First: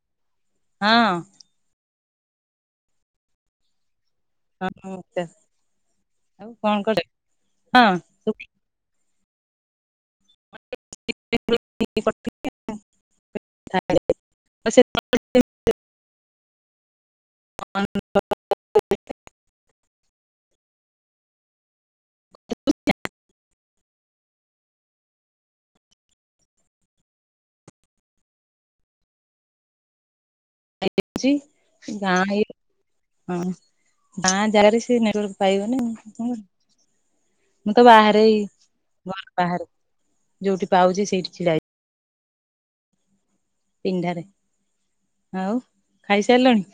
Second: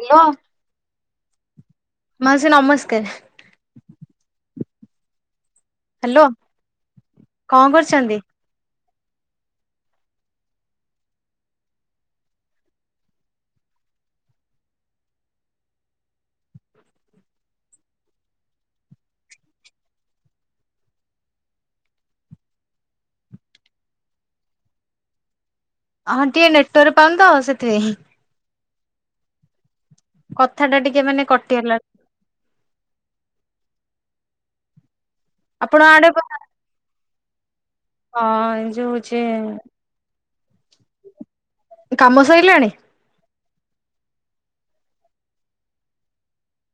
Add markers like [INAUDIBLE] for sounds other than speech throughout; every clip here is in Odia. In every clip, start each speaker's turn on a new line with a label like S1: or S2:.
S1: ହ୍ୟାଲୋ!
S2: ହଁ।
S1: ମାଉସୀ ନମସ୍କାର।
S2: ହଁ
S1: ହ୍ୟାଲୋ
S2: ନମସ୍କାର।
S1: କଣ
S2: [INAUDIBLE] ହଁ
S1: କରୁଛନ୍ତି?
S2: [INAUDIBLE] [INAUDIBLE]
S1: ହଁ ଟିକେ ନେଟୱାର୍କ ପାଉନି ତ ସେଥିପାଇଁ। କଥା ଟା ଟିକ
S2: ଜି ଗାଁ ଏଇ ହଁ ଗାଁ ଜାଗାରେ ସେ ନେ
S1: ଆପଣ
S2: ପାଇବନି
S1: ଆଡେ ହଁ
S2: [UNINTELLIGIBLE] ମୁଁ ତ ବାହାରେ ଏଇ
S1: ଯୋଉ ହଉଛି
S2: ଘର ବାହାରେ, ଯୋଉଠି ପାଉଛି ସେଇଠି ଛିଡ଼ା ହେଇଛି।
S1: କାମ ସଇଲାଣି?
S2: ପିଣ୍ଡାରେ ଆଉ ଖାଇସାରିଲଣି?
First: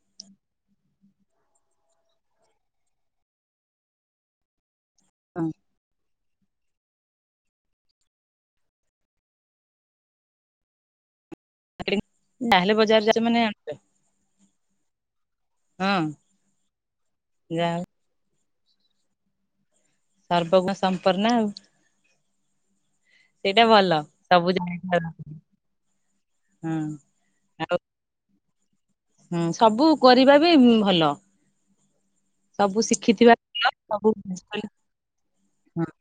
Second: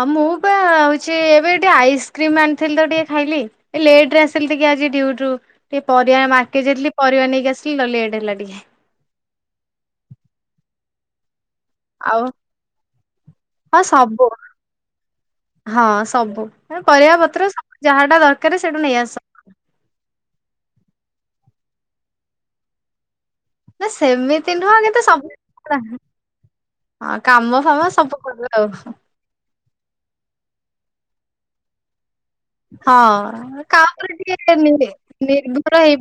S1: ଆ ମୁଁ ପା ହୋଉଛି ଏବେ ଟିକେ ଆଇସ୍କ୍ରିମ୍ ଆଣିଥିଲି ତ ଟିକେ ଖାଇଲି। ଏ ଲେଟରେ ଆସିଲି ଟିକେ ଆଜି ଡ୍ୟୁଟି ରୁ
S2: ହଁ
S1: ଟିକେ ପରିବା ମାର୍କେଟ ଯାଇଥିଲି ପରିବା ନେଇକି ଆସିଲି ତ ଲେଟ୍ ହେଲା ଟିକେ। ଆଉ
S2: ମାର୍କେଟିଙ୍ଗ ତାହେଲେ, ବଜାର ଯାଉଛମାନେ
S1: ହଁ ସବୁ। ହଁ ସବୁ ଏ ପରିବା ପତ୍ର
S2: ଯାହା
S1: ସବୁ ଯାହାଟା ଦରକାର ସେଇଠୁ ନେଇ ଆସ।
S2: ସର୍ବଗୁଣ ସଂପନ୍ନା ଆଉ। ସେଇଟା
S1: ନା
S2: ଭଲ ସବୁ
S1: ସେମିତି ନୁହ କିନ୍ତୁ
S2: ଜାଣିବାର
S1: ସବୁ। ହଁ କାମ
S2: ଆଉ
S1: ଫାମ ସବୁ କରେ ଆଉ।
S2: ହୁଁ ସବୁ କରିବା ବି ଉଁ ଭଲ। ସବୁ ଶିଖିଥିବା
S1: ହଁ କାହା
S2: ଭଲ ସବୁ
S1: ଉପରେ ଟିକେ
S2: ହଁ
S1: ନିର୍ଭର ହେଇ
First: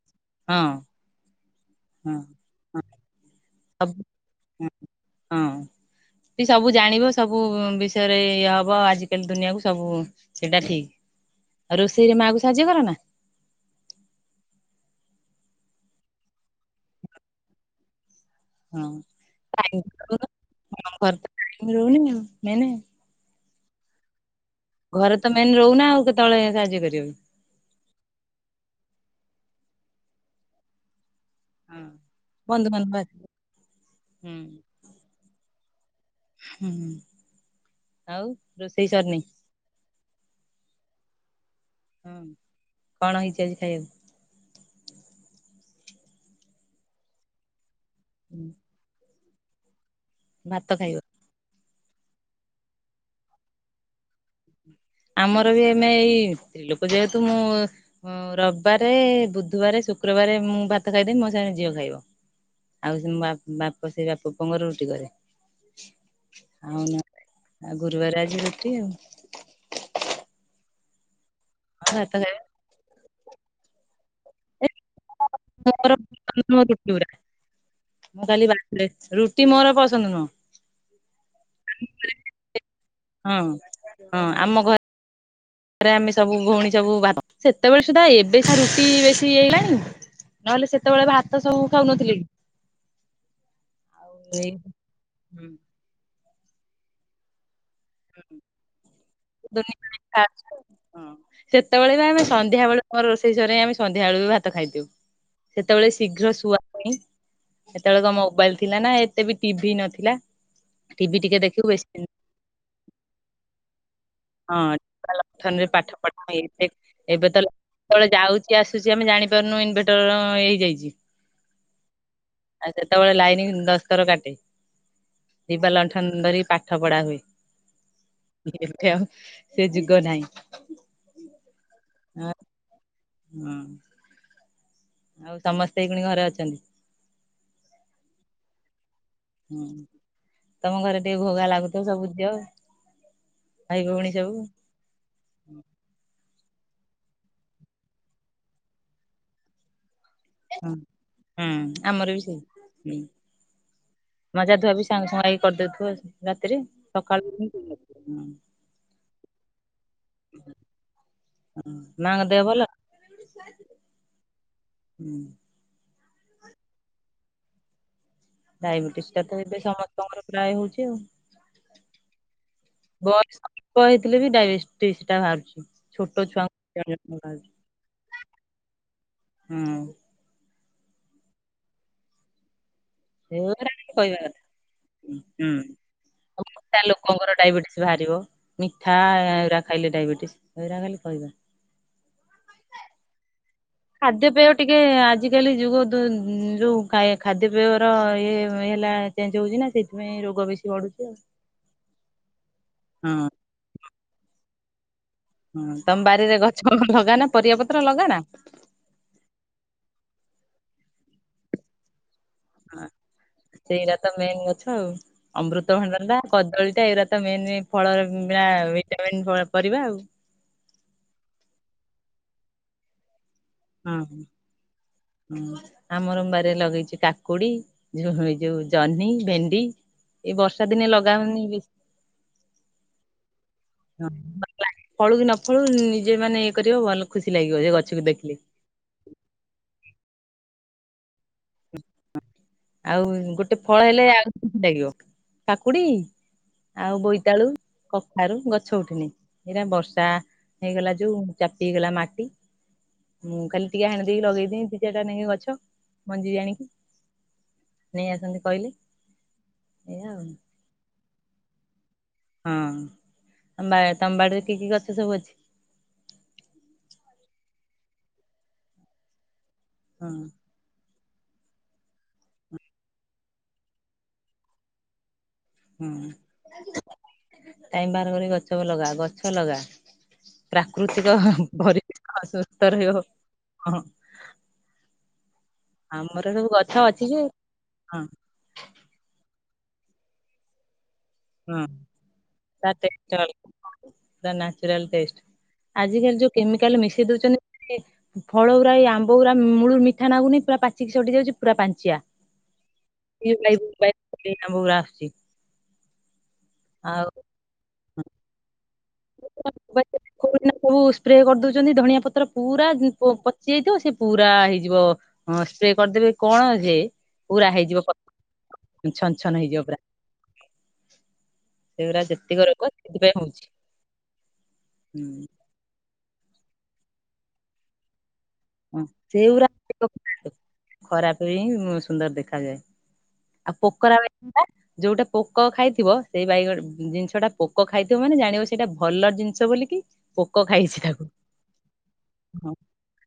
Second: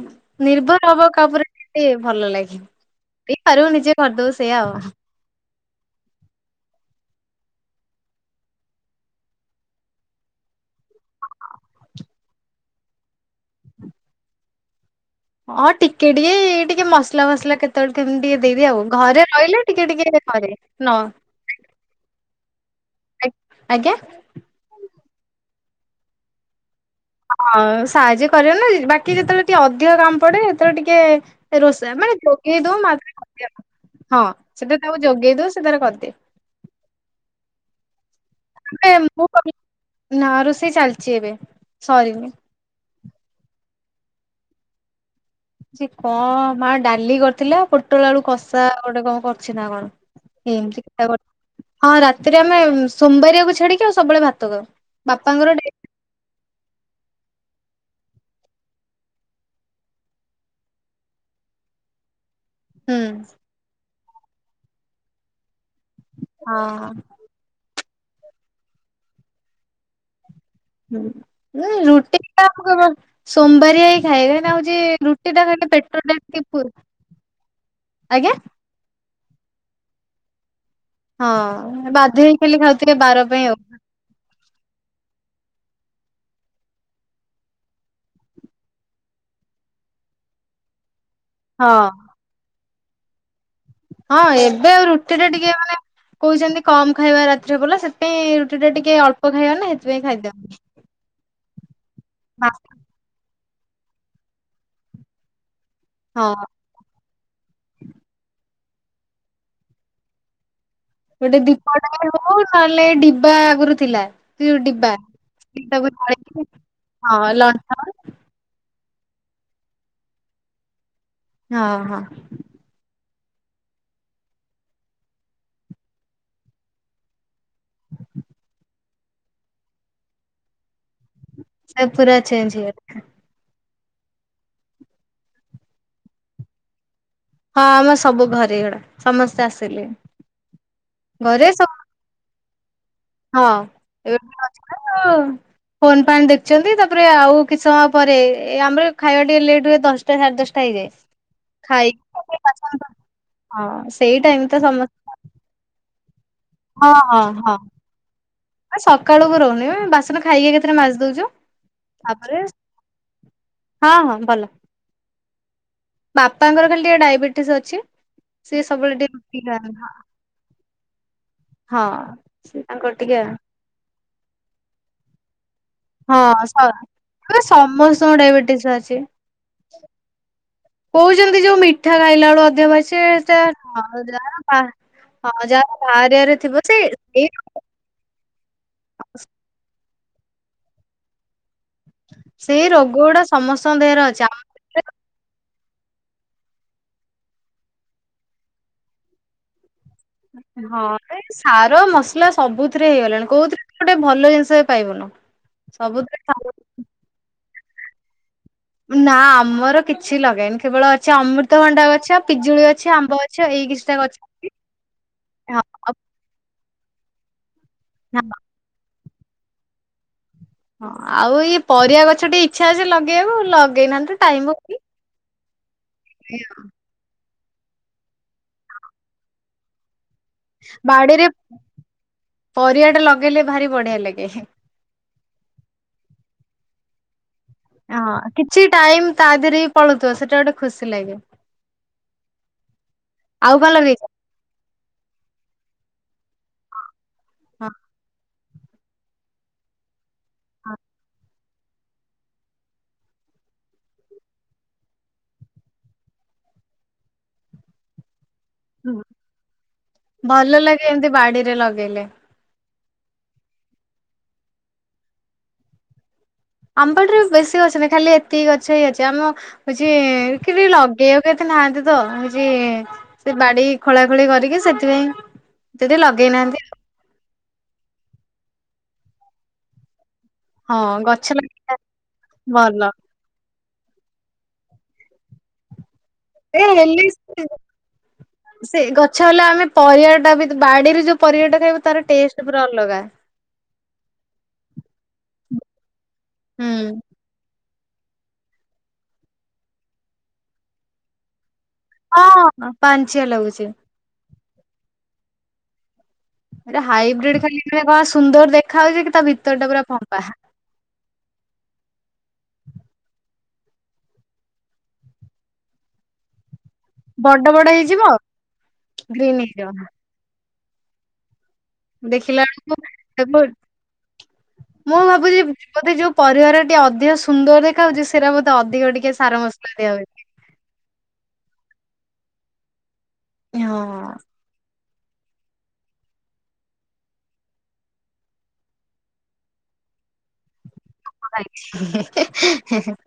S2: ହଁ
S1: ନିର୍ଭର ହବ କାହା ଉପରେ [UNINTELLIGIBLE] ଟିକେ
S2: ହଁ
S1: ଭଲ ଲାଗେ
S2: ହଁ
S1: ଦେଇପାରିବୁ ନିଜେ
S2: ସବୁ
S1: କରିଦବୁ ସେଇଆ ଆଉ
S2: ହଁ। ବି ସବୁ ଜାଣିବ ସବୁ ବିଷୟରେ ଇଏ ହବ ଆଜିକାଲି ଦୁନିଆକୁୁ ସବୁ। ସେଇଟା ଠିକ। ଆଉ ରୋଷେଇରେ ମାକୁ ସାହାଯ୍ୟ କର ନା?
S1: ହଁ ଟିକେ ଟିକେ ଏଇ ଟିକେ ମସଲା ଫସଲା କେ। କେତେବେଳେ କେମିତି ଟିକେ ଦେଇଦିଏ ଆଉ
S2: ହଁ
S1: ଘରେ ରହିଲେ
S2: ଟାଇମ୍
S1: ଟିକେ ଟିକେ କରେ ନ।
S2: ଘରେ ତ ରହୁନି ଆଉ ମେନେ।
S1: ଆକ୍ ଆଜ୍ଞା!
S2: ଘରେ ତ ମେନ୍ ରହୁନା ଆଉ କେତେବେଳେ ସାହାଯ୍ୟ କରିବ?
S1: ହଁ ସାହାଯ୍ୟ କରିବ ନା ବାକି ଯେତେବେଳେ ଟିକେ ଅଧିକ କାମ ପଡେ ସେତେବେଳେ ଟିକେ
S2: ହଁ।
S1: ରୋଷେଇ ମାନେ ଯୋଗେଇ ଦଉ ମା
S2: ବନ୍ଧୁବାନ୍ଧବ
S1: ତାର
S2: ଆସିବେ
S1: କରିଦିଏ ହଁ
S2: ହୁଁ
S1: ସେଥିରେ ତାକୁ ଯୋଗେଇ ଦଉ ସେ ତାର କରିଦିଏ।
S2: ହୁଁ ଆଉ ରୋଷେଇ ସରିନି?
S1: ମୁଁ ନା ରୋଷେଇ ଚାଲିଛି ଏବେ ସରିନି।
S2: ହଁ କଣ ହେଇଛି ଆଜି ଖାଇବାକୁ?
S1: ସେ କଣ ମା ଡାଲି କରିଥିଲା ପୋଟଳ ଆଳୁ କଷା ଗୋଟେ କଣ କରଛି ନା କଣ।
S2: ଭାତ
S1: ଏମତି
S2: ଖାଇବ।
S1: ହଁ ରାତିରେ ଆମେ ସୋମବାରିଆକୁ ଛାଡିକି ଆଉ ସବୁବେଳେ ଭାତ ଖାଉ।
S2: ଆମର
S1: ବାପାଙ୍କର
S2: ବି
S1: ଡେ
S2: ଏମେ ଏଇ ଲୋକ ଯେହେତୁ ମୁଁ ହଁ ରବିବାରେ ବୁଧବାରେ ଶୁକ୍ରବାରେ ମୁଁ ଭାତ ଖାଇଦେବି ମୋ ସାଙ୍ଗେ ଝିଅ ଖାଇବ। ଆଉ
S1: ହୁଁ
S2: ସେ ବାପ ବାପ ସେ ବାପ ପୁଅଙ୍କର ରୁଟି କରେ ଆଉ
S1: ହଁ
S2: ଆଉ ଗୁରୁବାର ଆଜି ରୁଟି ଆଉ ହଁ ଭାତ
S1: ରୁଟି
S2: ଖାଇବା।
S1: ତ ଆ ସୋମବାରିଆ ହିଁ ଖାଇବେ ନା ଆଉ ସେଟା ଖ
S2: ମୋର
S1: ପେଟଟା
S2: ପସନ୍ଦ
S1: ଟିକେ
S2: ନୁହଁ
S1: ପୁର ଆଜ୍ଞା?
S2: ଖ ରୁଟି ମୋର ପସନ୍ଦ ନୁହଁ।
S1: ହଁ ବାଧ୍ୟ ହେଇ ଖାଲି ଖାଉଥିବେ ବାର
S2: ହଁ।
S1: ପାଇଁ ଆଉ।
S2: ହଁ ଆମ ଘରେ ରେ ଆମେ ସବୁ ଭଉଣୀ ସବୁ ଭା ସେତେବେଳେ ସୁଦ୍ଧା ଏବେ ସ ରୁଟି ବେଶୀ ହେଇଗଲାଣି। ନହେଲେ ସେତେବେଳେ ଭାତ
S1: ହଁ
S2: ସବୁ ଖାଉନଥିଲେ କି। ଆଉ
S1: ହଁ
S2: ଏଇ
S1: ଏବେ ଆଉ ରୁଟିରେ ଟିକେ ମାନେ କହୁଚନ୍ତି କମ୍ ଖାଇବା ରାତି୍ରିରେ ବୋଲେ ସେ ସେଥି ପାଇଁ ରୁଟି ଟା ଟିକେ ଅଳ୍ପ ଖାଇବା ନା ସେଥିପାଇଁ ଖାଇଦିଅ।
S2: ହଁ ସେତେବେଳେ ବି ଆମେ ସନ୍ଧ୍ୟାବେଳୁ ମୋର ରୋଷେଇ ସରେ ଆମେ ସନ୍ଧ୍ୟା ବେଳୁ ବି ଭାତ ଖାଇଦୋଉ। ସେତେବେଳେ
S1: ହଁ
S2: ଶୀଘ୍ର ଶୁଆ ହୁଏ ସେତେବେଳେ କଣ ମୋବାଇଲି ଥିଲା ନା ଏତେ ବି ଟିଭି ନଥିଲା। ଟି ଭି ଟିକେ ଦେଖିବୁ ଏସ୍ତେ
S1: ଉ ତାହେଲେ ଡିବା ଆଗୁରୁ ଥିଲା। ହୁଁ
S2: ହଁ
S1: ଡିବା
S2: ଲଣ୍ଠନରେ
S1: ଡିବା
S2: ପାଠ ପଢା
S1: ଫାଳେଥିବ ହଁ ଲଣ୍ଠନର
S2: କିଏ ଆସୁଚି ଆମେ ଜାଣିପାରୁନୁ ଇନଭେଟର ଇଏ ହେଇଯାଇଚି।
S1: ହଁ ହଁ।
S2: ଆଉ ସେତେବେଳେ ଲାଇନି କି ଦଶଥର କାଟେ। ଡିବା ଲଣ୍ଠନ ଧରି କି ପାଠ ପଢା ହୁଏ। ଧିରେ ଧିରେ ଆଉ ସେ ଯୁଗ ନାହିଁ।
S1: ସବୁ ପୁରା ଚେଞ୍ଚେ ହେଇଗଲା।
S2: ଉଁ। ଆଉ ସମସ୍ତେ ଏଇ ଖିଣି ଘରେ ଅଛନ୍ତି?
S1: ହଁ ଆମେ ସବୁ ଘରେଏଡା।
S2: ତମ ଘରେ ଟିକେ ଘୋ ଘା ଲାଗୁଥିବ ସବୁ ଥିବ।
S1: ହଁ ଏବେ ପହଁଚିନୁ ଆଉ। ଫୋନ୍ ଫାନ୍ ଦେଖୁଛନ୍ତି ତାପରେ ଆଉ କିଛି ସମୟ ପରେ ଆମର ଖାଇବା ଟିକେ ଲେଟ୍ ହୁଏ ଦଶ ଟା ସାଢେ ଦଶଟା
S2: ହଁ
S1: ହେଇଯାଏ
S2: ହୁଁ ଆମର ବି ସେଇ
S1: ଖାଇକି [INAUDIBLE]
S2: ହୁଁ
S1: ହଁ ସେଇ ଟାଇମି ତ ସମସ୍ତ।
S2: କରିଦେଉଥିବ ରାତିରେ ସଖାଳୁକୁ ଯେମିତି କିଛି ନଥିବ।
S1: ଆ ସକାଳକୁ ରହୁନି ବାସନ ଖାଇକି ଏକାଥରେ ମାଜି ଦଉଚୁ
S2: ମାଙ୍କ ଦେହ
S1: ତାପରେ
S2: ଭଲ
S1: ହଁ ହଁ ଭଲ।
S2: [INAUDIBLE]
S1: ବାପାଙ୍କର ଖାଲି ଟିକେ ଡାଇବେଟିସ୍ ଅଛି ସିଏ ସବୁବେଳେ ଟିକେ ଇପିଖାଆନ୍ତି।
S2: ପ୍ରାୟେ ହୋଉଚି ଆଉ।
S1: ହଁ ସେ ତାଙ୍କର ଟିକିଏ।
S2: କହିଥିଲେ ବି ଡାଇବେଟିସିଟା ବାହାରୁଚି।
S1: ହଁ ସ ପୁରା ସମସ୍ତଙ୍କର ଡାଇବେଟିସ୍ ବାହାରୁଚି।
S2: ହୁଁ
S1: କହୁଛନ୍ତି ଯୋଉ ମିଠା ଖାଇଲା ବେଳୁ ଅଧିକଵାହାରୁଚି ସେଟା
S2: ସେଗୁରା କିଛି କହିବା କଥା
S1: ହଁ
S2: ହୁଁ
S1: ଯାହାର ବାହାରିଆରେ ଥିବ ସେ
S2: ମୋଟା
S1: ସେଇ
S2: ଲୋକଙ୍କର ଡାଇବେଟିସ୍ ବାହାରିବ ମିଠା ଏରା ଖାଇଲେ ଡାଇବେଟିସ୍ ହେରା ଖାଲି କହିବାକଥା।
S1: ସେଇ ରୋଗ ଗୁଡା ସମସ୍ତଙ୍କ ଦେହରେ ଅଛି ଯା।
S2: ଖାଦ୍ୟପେୟ ଟିକେ ଆଜିକାଲି ଯୁଗ ଯୋଉ ଖାଦ୍ୟପେୟର ଇଏ ହେଲା ଚେଞ୍ଜେ ହେଉଚି ନା ସେ
S1: ହଁ ଏ ସାର ମସଲା ସବୁଥିରେ
S2: ହଁ
S1: ହେଇଗଲାଣି କୋଉଥିରେ ଗୋଟେ ଭଲ ଜିନିଷ ବି ପାଇବୁନେହୁଁ।
S2: ତମ ବାରିରେ ଗଛ ଫଛ ଲଗାନା ପରିବା ପତ୍ର ଲଗାନା?
S1: ନା ଆମର କିଛି ଲଗେଇନି କେବଳ ଅଛି ଅମୃତଭଣ୍ଡା ଗଛ। ପିଜୁଳି ଗଛ ଆମ୍ବ ଗଛ ଏଇ କିଛିଟା ଗଛ।
S2: ଫାଇନି
S1: ଅଛି
S2: ଗଛ ଆଉ।
S1: ହଁ ଆଉ
S2: ଅମୃତଭଣ୍ଡାଟା କଦଳୀଟା ଏଗୁରା ତ ମେନେ ଫଳ ଭିଟାମିନ୍ ପରିବା ଆଉ।
S1: ହଁ ଆଉ ଇଏ ପରିବା ଗଛ ଟିକେ ଇଚ୍ଛା ଅଛି ଲଗେଇବାକୁ। ଲ
S2: ହଁ ଆମର ଭାରି ରେ ଲଗେଇ କା କୁଡି ଯୋଉ ଜହ୍ନି ଭେଣ୍ଡି। ଏଇ ବର୍ଷା ଦିନେ ଲଗା
S1: ବାଡିରେ
S2: ହଉନି ବେଶୀ
S1: ପରିବା ଟା ଲଗେଇଲେ ଭାରି ବଢିଆ ଲାଗେ।
S2: ଫଳୁ କି ନ ଫଳୁ ନିଜେ ମାନେ ଇଏ କରିବ ଭଲ ଖୁସି ଲାଗିବ ସେ ଗଛକୁ
S1: ହଁ
S2: ଦେଖିଲେ।
S1: କିଛି ଟାଇମ ତା ଦେହରେ ହି ପଳୁଥିବ ସେଇଟା ଗୋଟେ ଖୁସି ଲାଗେ।
S2: ଆଉ ଗୋଟେ
S1: ଆଉ କଣ
S2: ଫଳ ହେଲେ
S1: ଲଗେଇଛ
S2: ଆ ଲାଗିବ କାକୁଡି ଆଉ ବୋଇତାଳୁ
S1: ହଁ
S2: କଖାରୁ ଗ ଛ ଉଠିନି ଏଇରା ବର୍ଷା ହେଇଗଲା ଯୋଉ ଚାପି ହେଇଗଲା ମାଟି ମୁଁ ଖାଲି ଟିକେ ହାଣି ଦେଇକି ଲଗେଇଦି ଦି ଚାରିଟା ନେଇି ଗଛ। ମଞ୍ଜି ଆଣିକି ନେଇ ଆସନ୍ତି କହିଲେ। ଏଇଆ ଆଉ
S1: ଭଲ ଲାଗେ ଏମତି ବାଡିରେ ଲଗେଇଲେ।
S2: ହଁ ତମ ବାଡିରେ କି କି ଗଛ ସବୁ ଅଛି?
S1: ଆମ ବଡି ରେ ବେଶୀ ଗଛ ନାହିଁ ଖାଲି ଏତିକି ଗଛ ହିଁ ଅଛି ଆମ ହଉଛି
S2: ହଁ
S1: କି ଲଗେଇବାକୁ କେତେ ନାହାନ୍ତି ତ କିଛି ସେ ବାଡି ଖୋଳା ଖୋଳି କରିକି ସେଥିପାଇଁ ଯଦି
S2: ହଁ
S1: ଲଗେଇନାହାନ୍ତି।
S2: ଟାଇମ ବାହାର କରି ଗଛକୁ ଲଗା ଗଛ ଲଗା।
S1: ହଁ
S2: ପ୍ରାକୃତିକ
S1: ଗଛ ଲଗେଇବା
S2: ପରିବେଶ ସୁୁସ୍ଥ
S1: ଭଲ
S2: ରହିବ। ହ ଆମର ସବୁ
S1: ଏ
S2: ଗଛ
S1: ହେଲେ
S2: ଅଛି ଯେ
S1: ସେ
S2: ହଁ।
S1: ସେ ଗଛ ହେଲେ ଆମେ ପରିବା ଟା ବି ବାଡିରେ ଯୋଉ ପରିବା ଟା
S2: ହଁ
S1: ଖାଇବୁ ତାର ଟେଷ୍ଟ ପୁରା ଅଲଗା।
S2: ତା ନ୍ୟାଚୁରାଲ୍ ଟେଷ୍ଟ ଆଜିକାଲି ଯୋଉ
S1: ହୁଁ
S2: କେମିକାଲ ମିଶି ଦଉଛନ୍ତି। ଫଳ ଗୁରା ଏଇ ଆମ୍ବ ଗୁରା ମୂଳୁ ମିଠା ନାଗୁନି ପୁରା ପାଚିକି ଶଢ଼ୀ ଯାଉଛି ପୁରା ପାଞ୍ଚିଆ।
S1: ହଁ ପାଞ୍ଚିଆ ଲାଗୁଛି।
S2: [UNINTELLIGIBLE]
S1: ଏ
S2: ଆଉ
S1: ହାଇବ୍ରିଡ୍ ଖାଲି କଣ ସୁନ୍ଦର ଦେଖା ହାଉଛି ତା ଭିତର ଟା ପୁରା
S2: [UNINTELLIGIBLE]
S1: ଫମ୍ପା
S2: ସବୁ ସ୍ପ୍ରେ କରିଦଉଛନ୍ତି ଧଣିଆ ପତ୍ର ପୁରା ପଚି ଯାଇଥିବ ସେ ପୁରା ହେଇଯିବ ହଁ ସ୍ପ୍ରେ କରିଦେବେ କଣ ଯେ ପୁରା
S1: ବଡ ବଡ
S2: ହେଇଯିବ ଛନ ଛନ ହେଇଯିବ ପୁରା। ସେଇଗୁରା
S1: ଦେଖିଲା
S2: ସେତିକି ରୋଗ
S1: ବେଳକୁ
S2: ସେଥିପାଇଁ
S1: ତାକୁ
S2: ହଉଛି।
S1: ମୁଁ
S2: ହୁଁ
S1: ଭାବୁଛି ବୋଧେ ଯୋଉ ପରିବାର ଟେ ଅଧିକ ସୁନ୍ଦର ଦେଖା ହାଉଛି ସେରା ବ ତ
S2: ହଁ
S1: ଅଧିକ ଟିକେ ସାର
S2: ସେଗୁରା
S1: ମସଲା ଦିଆ ହଉଛି।
S2: ଖରାପ ବି ସୁନ୍ଦର ଦେଖାଯାଏ ଆଉ
S1: ହଁ
S2: ପୋକରା ଯୋଉଟା ପୋକ ଖାଇଥିବ ସେଇ ବାଇଗ ଜିନିଷ ଟା ପୋକ ଖାଇଥିବ ମାନେ ଜାଣିବ ସେଇଟା ଭଲ ଜିନି ସ ବୋଲିକି ପୋକ ଖାଇଛି ତାକୁ ହଁ
S1: ନାଇଁ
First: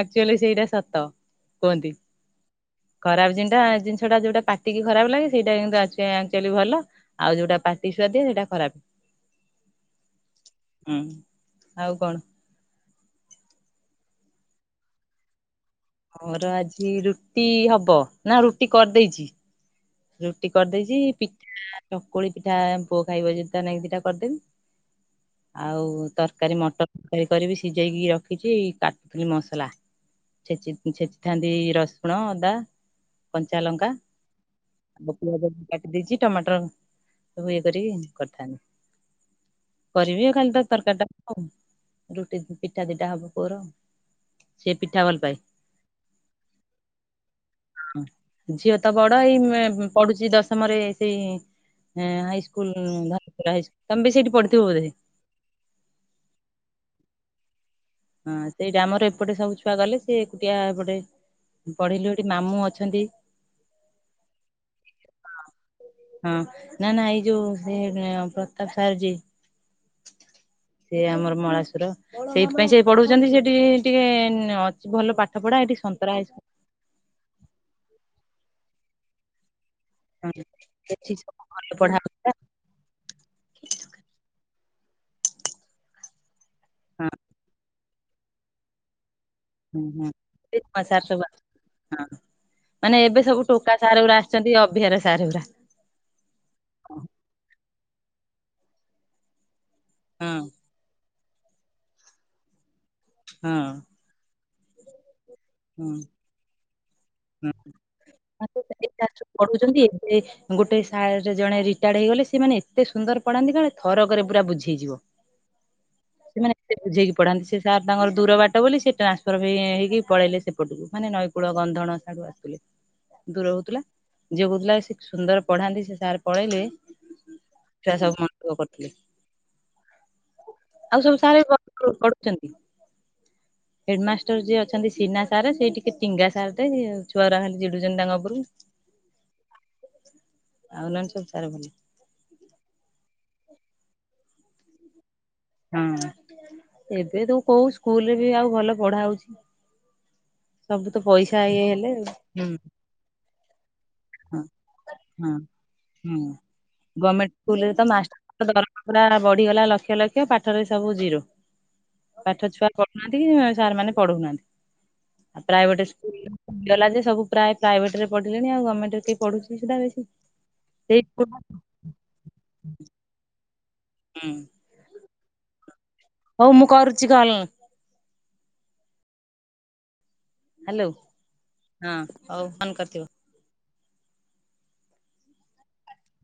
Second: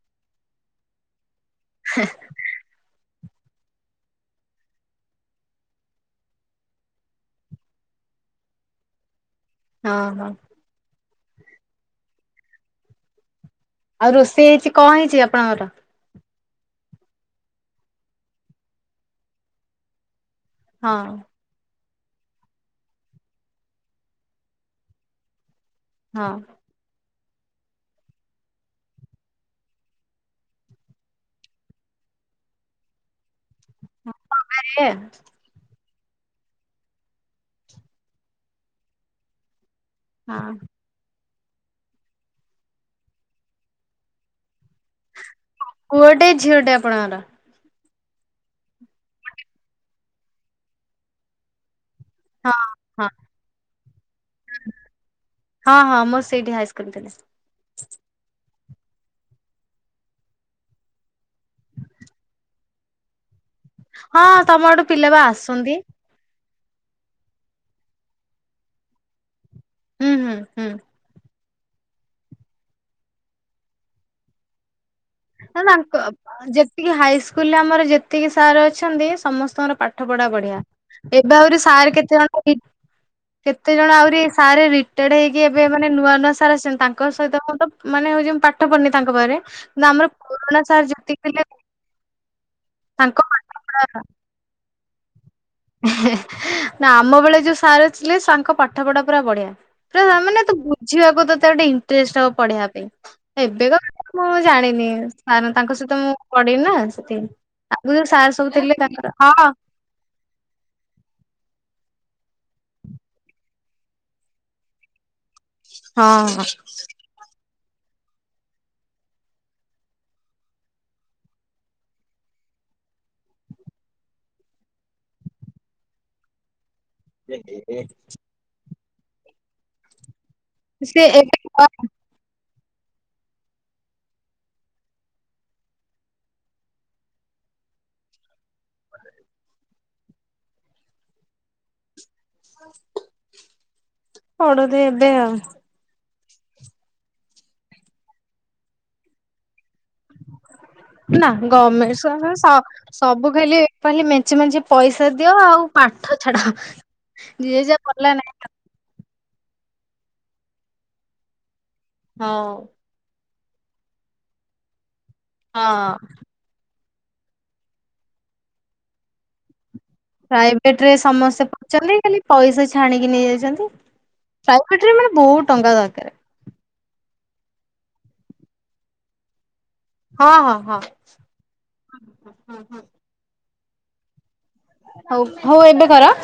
S2: ଆକ୍ଚୁଆଲି ସେଇଟା ସତ କୁହନ୍ତି ଖରାପ ଜିନଟା ଟା ଯୋଉଟା ପାଟି ଖରାପ ଲାଗେ ସେଇଟା କିନ୍ତୁ ଆକଚୁଆଲି ଭଲ ଆଉ ଯୋଉଟା ପାଟି ସୁୁଆ ଦିଏ ସେଇଟା ଖରାପ।
S1: ହଁ-ହଁ।
S2: ହୁଁ ଆଉ କଣ?
S1: ଆଉ ରୋଷେଇ ହେଇଛି କଣ ହେଇଛି ଆପଣଙ୍କର?
S2: ମୋର ଆଜି ରୁଟି ହବ ନା ରୁଟି କରିଦେଇଛି। ରୁଟି କରିଦେଇଛି
S1: ହଁ
S2: ପିଠା ଚକୁଳି ପିଠା ପୁଅ ଖାଇବ ଯଦି ତା ନାଗି ଦିଟା କରିଦେବି। ଆଉ
S1: ହଁ
S2: ତରକାରୀ ମଟର କରିବି ସିଝେଇକି ରଖିଛି କାଟୁଥିଲି ମସଲା। ଛେଚି ଛେଚି ଥାନ୍ତି ରସୁଣ ଅଦା କଞ୍ଚାଲଙ୍କା।
S1: ତରକାରୀ
S2: ଅଔ ପିଆଜ କାଟି ଦେଇଛି ଟମାଟର ସବୁ ଇଏ କରିକି କରିଥାନ୍ତି। କରିବି ଆଉ ଖାଲି
S1: ହଁ
S2: ତ ତରକାରୀ ଟା ହ ରୁଟି ପିଠା ଦିଟା ହବ ପୁଅ ର ସେ ପିଠା ଭଲ ପାଏ।
S1: ପୁଅଟେ ଝିଅଟେ ଆପଣଙ୍କର?
S2: ଝିଅ ତ ବଡ ଏଇ ଏ ପଢୁଛି ଦଶମରେ ସେଇ ହଁ ହାଇସ୍କୁଲ୍ [INAUDIBLE] ପୁର ହାଇସ୍ ତୋମେ ବି ସେଇଠି ପଢିଥିବ ବୋଧେ ସେଇ
S1: ହଁ ହଁ ମୋର ସେଇଠି ହାଇସ୍କୁଲ୍ ବି ଥିଲା।
S2: ହଁ ସେଇଟା ଆମର ଏପଟେ ସବୁ ଛୁଆ ଗଲେ ସେ ଏକୁଟିଆ ଏପଟେ ପଢିଲି ସେଠି ମାମୁଁ ଅଛନ୍ତି।
S1: ହଁ ତୋମର ସେଠୁ ପିଲା ବା ଆସନ୍ତି।
S2: ହଁ ନା ନା ଏଇ ଯୋଉ ସେ ଏଁ ପ୍ରତାପ ସାର୍ ଜୀ
S1: ହୁଁ, ହୁଁ, ହୁଁ।
S2: ସେ ଆମର ମଳାଶୁର, ସେଇଥିପାଇଁ ସେ ପଢଉଛନ୍ତି ସେଠି ଟିକେ ଅଛ ଭଲ ପା
S1: ମାନେ ଆଙ୍କ ଯେତିକି ହାଇସ୍କୁଲ୍ ରେ ଆମର ଯେତିକି ସାର୍ ଅଛନ୍ତି ସମସ୍ତଙ୍କର ପା ଠ ପଢା ବଢିଆ
S2: ଏଠି
S1: ଏବେ
S2: ସବୁ
S1: ଆଉରି
S2: ଭଲ
S1: ସାର୍
S2: ପଢା
S1: କେତେ
S2: ହଉଥିଲା
S1: ଜଣ [UNINTELLIGIBLE] କେତେ ଜଣ ଆହୁରି ସାରେ ରିଟାୟାର୍ଡ ହେଇକି ଏବେ ମାନେ ନୂଆ ନୂଆ ସାର୍ ଆସିଛନ୍ତି
S2: ହଁ
S1: ତାଙ୍କ ସହିତ ମୁଁ ତ ମାନେ ହଉଛି ମୁଁ ପାଠ ପଢନି ତାଙ୍କ ପାଖରେ।
S2: ହୁଁ,
S1: କିନ୍ତୁ ଆମର
S2: ହୁଁ
S1: ପୁରୁଣା
S2: [UNINTELLIGIBLE] କା ସାର୍
S1: ଯେତିକି
S2: ସବୁ
S1: ଥିଲେ
S2: ହଁ ମାନେ
S1: ତାଙ୍କ
S2: ଏବେ ସବୁ
S1: ପାଠ
S2: ଟୋକା
S1: ପଢା
S2: ସାର୍ ଉଡା ଛନ୍ତି ଅଭିଆରା ସାର୍ ଗୁରା।
S1: ନା ଆମ ବେଳେ ଯୋଉ ସାର୍ ଥିଲେ ତାଙ୍କ ପାଠ ପଢା ପୁରା ବଢିଆ। ତୁ ଆ ମାନେ
S2: ହଁ
S1: ତୁ ବୁଝିବାକୁ ତୋତେ ଗୋଟେ ଇଣ୍ଟରେଷ୍ଟ ହବ ପଢିବା ପାଇଁ।
S2: ହଁ
S1: ଏବେକା [INAUDIBLE] ମୁଁ ଜାଣିନି। ସାର୍ ତାଙ୍କ
S2: ହଁ
S1: ସହିତ ମୁଁ ପଢିନି ନା ସେଥିଲାଗି।
S2: ହଁ।
S1: ଆଗୁରୁ ଯୋଉ ସାର୍ ସବୁ ଥିଲେ ତାଙ୍କର ହଁ
S2: ଏ ଗୋଟେ ସାରେ ସେ ଜଣେ ରିଟାୟାର୍ଡ ହେଇଗଲେ ସେମାନେ ଏତେ ସୁନ୍ଦର ପଡାନ୍ତି କଣ ଥରକରେ ପୁରା ବୁଝେଇଯିବ।
S1: ହଁ
S2: ସେମାନେ ଏତେ ବୁଝେଇକି ପଢାନ୍ତି ସେ ସାର୍ ତାଙ୍କର ଦୂର ବାଟ ବୋଲି ସେ ଟ୍ରାନ୍ସଫର୍ ବି ଏ, ହେଇକି ପଳେଇଲେ। ସେପଟକୁ ମାନେ ନଈକୂଳ ଗନ୍ଧଣ ସାଡୁ ଆସୁଥିଲେ। ଦୂର ହଉଥିଲା। ଝିଅ କହୁଥିଲା ସେ ସୁନ୍ଦର ପଢାନ୍ତି ସେ ସାର୍ ପଳେଇଲେ। ଛୁଆ ସବୁ ମନ ଦୁଃଖ କରୁଥିଲେ ଆଉ
S1: ସେ
S2: ସବୁ
S1: ଏବେ
S2: ସାରେ [INAUDIBLE] ପଢୁଚନ୍ତି। ହେଡମାଷ୍ଟର୍ ଯିଏ ଅଛନ୍ତି ସିନା ସାର୍ ସେଇ ଟିକେ ଟିଙ୍ଗା ସାର୍ ଟେ ଇ- ଛୁଆରା ଖାଲି ଚିଡୁଛନ୍ତି ତାଙ୍କ ଉପରୁକୁ।
S1: ଆ
S2: ଆଉ ନନେ ସବୁ ସାର୍ ଭଲ।
S1: ପଡନ୍ତି ଏବେ ଆଉ।
S2: ହଁ ଏବେ ତୁ କୋଉ ସ୍କୁଲ୍ ରେ ବି ଆଉ ଭଲ ପଢା ହଉଛି। ସବୁ ତ
S1: ନା
S2: ପଇସା ଇଏ ହେଲେ
S1: ଗମେଣ୍ଟ
S2: ହୁଁ
S1: ସହେ ସ-ସବୁ ଖାଲି ଖାଲି ମେଞ୍ଚେ
S2: ହଁ
S1: ମେଞ୍ଚେ ପଇସା
S2: ହଁ
S1: ଦିଅ ଆଉ ପାଠ
S2: ହୁଁ
S1: ଛାଡ।
S2: ଗମେଣ୍ଟ ସ୍କୁଲ୍
S1: ଯିଏ
S2: ରେ
S1: ଯା
S2: ତ
S1: କଲା
S2: ମାଷ୍ଟ
S1: ନାଇଁ
S2: ର ଦକାର। ପୁରା ଏଡା ବଢିଗଲା ଲକ୍ଷ ଲକ୍ଷ ପାଠରେ ସବୁ ଜିରୋ। ପାଠ
S1: ହଉ।
S2: ଛୁଆ ପ ନାହାନ୍ତି କି ଏ ସାର୍ ମାନେ ପଢଉନାହାନ୍ତି। ପ୍ରାଇଭେଟ
S1: ହଁ
S2: ସ୍କୁଲ୍ ହେଲା ଯେ ସବୁ ପ୍ରାୟ ପ୍ରାଇଭେଟ ରେ ପଢିଲେଣି ଆଉ ଗମେଣ୍ଟ ରେ କେହି ପଢୁଛି କିବା ବେଶୀ।
S1: ପ୍ରାଇଭେଟ ରେ
S2: ସେଇ ହୁଁ
S1: ସମସ୍ତେ ପଢୁଛନ୍ତି। ଖାଲି ପଇସା ଛାଣିକି ନେଇଯାଇଛନ୍ତି।
S2: ହୁଁ।
S1: ପ୍ରାଇଭେଟ ରେ ମାନେ ବହୁତ ଟଙ୍କା ଦରକାର।
S2: ହଉ ମୁଁ କରୁଛି [UNINTELLIGIBLE]
S1: ହଁ, ହଁ,
S2: ହ୍ୟାଲୋ ହଁ ହଉ ଫୋନ
S1: ହଁ।
S2: କରିଥିବ
S1: ହଉ ହଉ ଏବେ କର।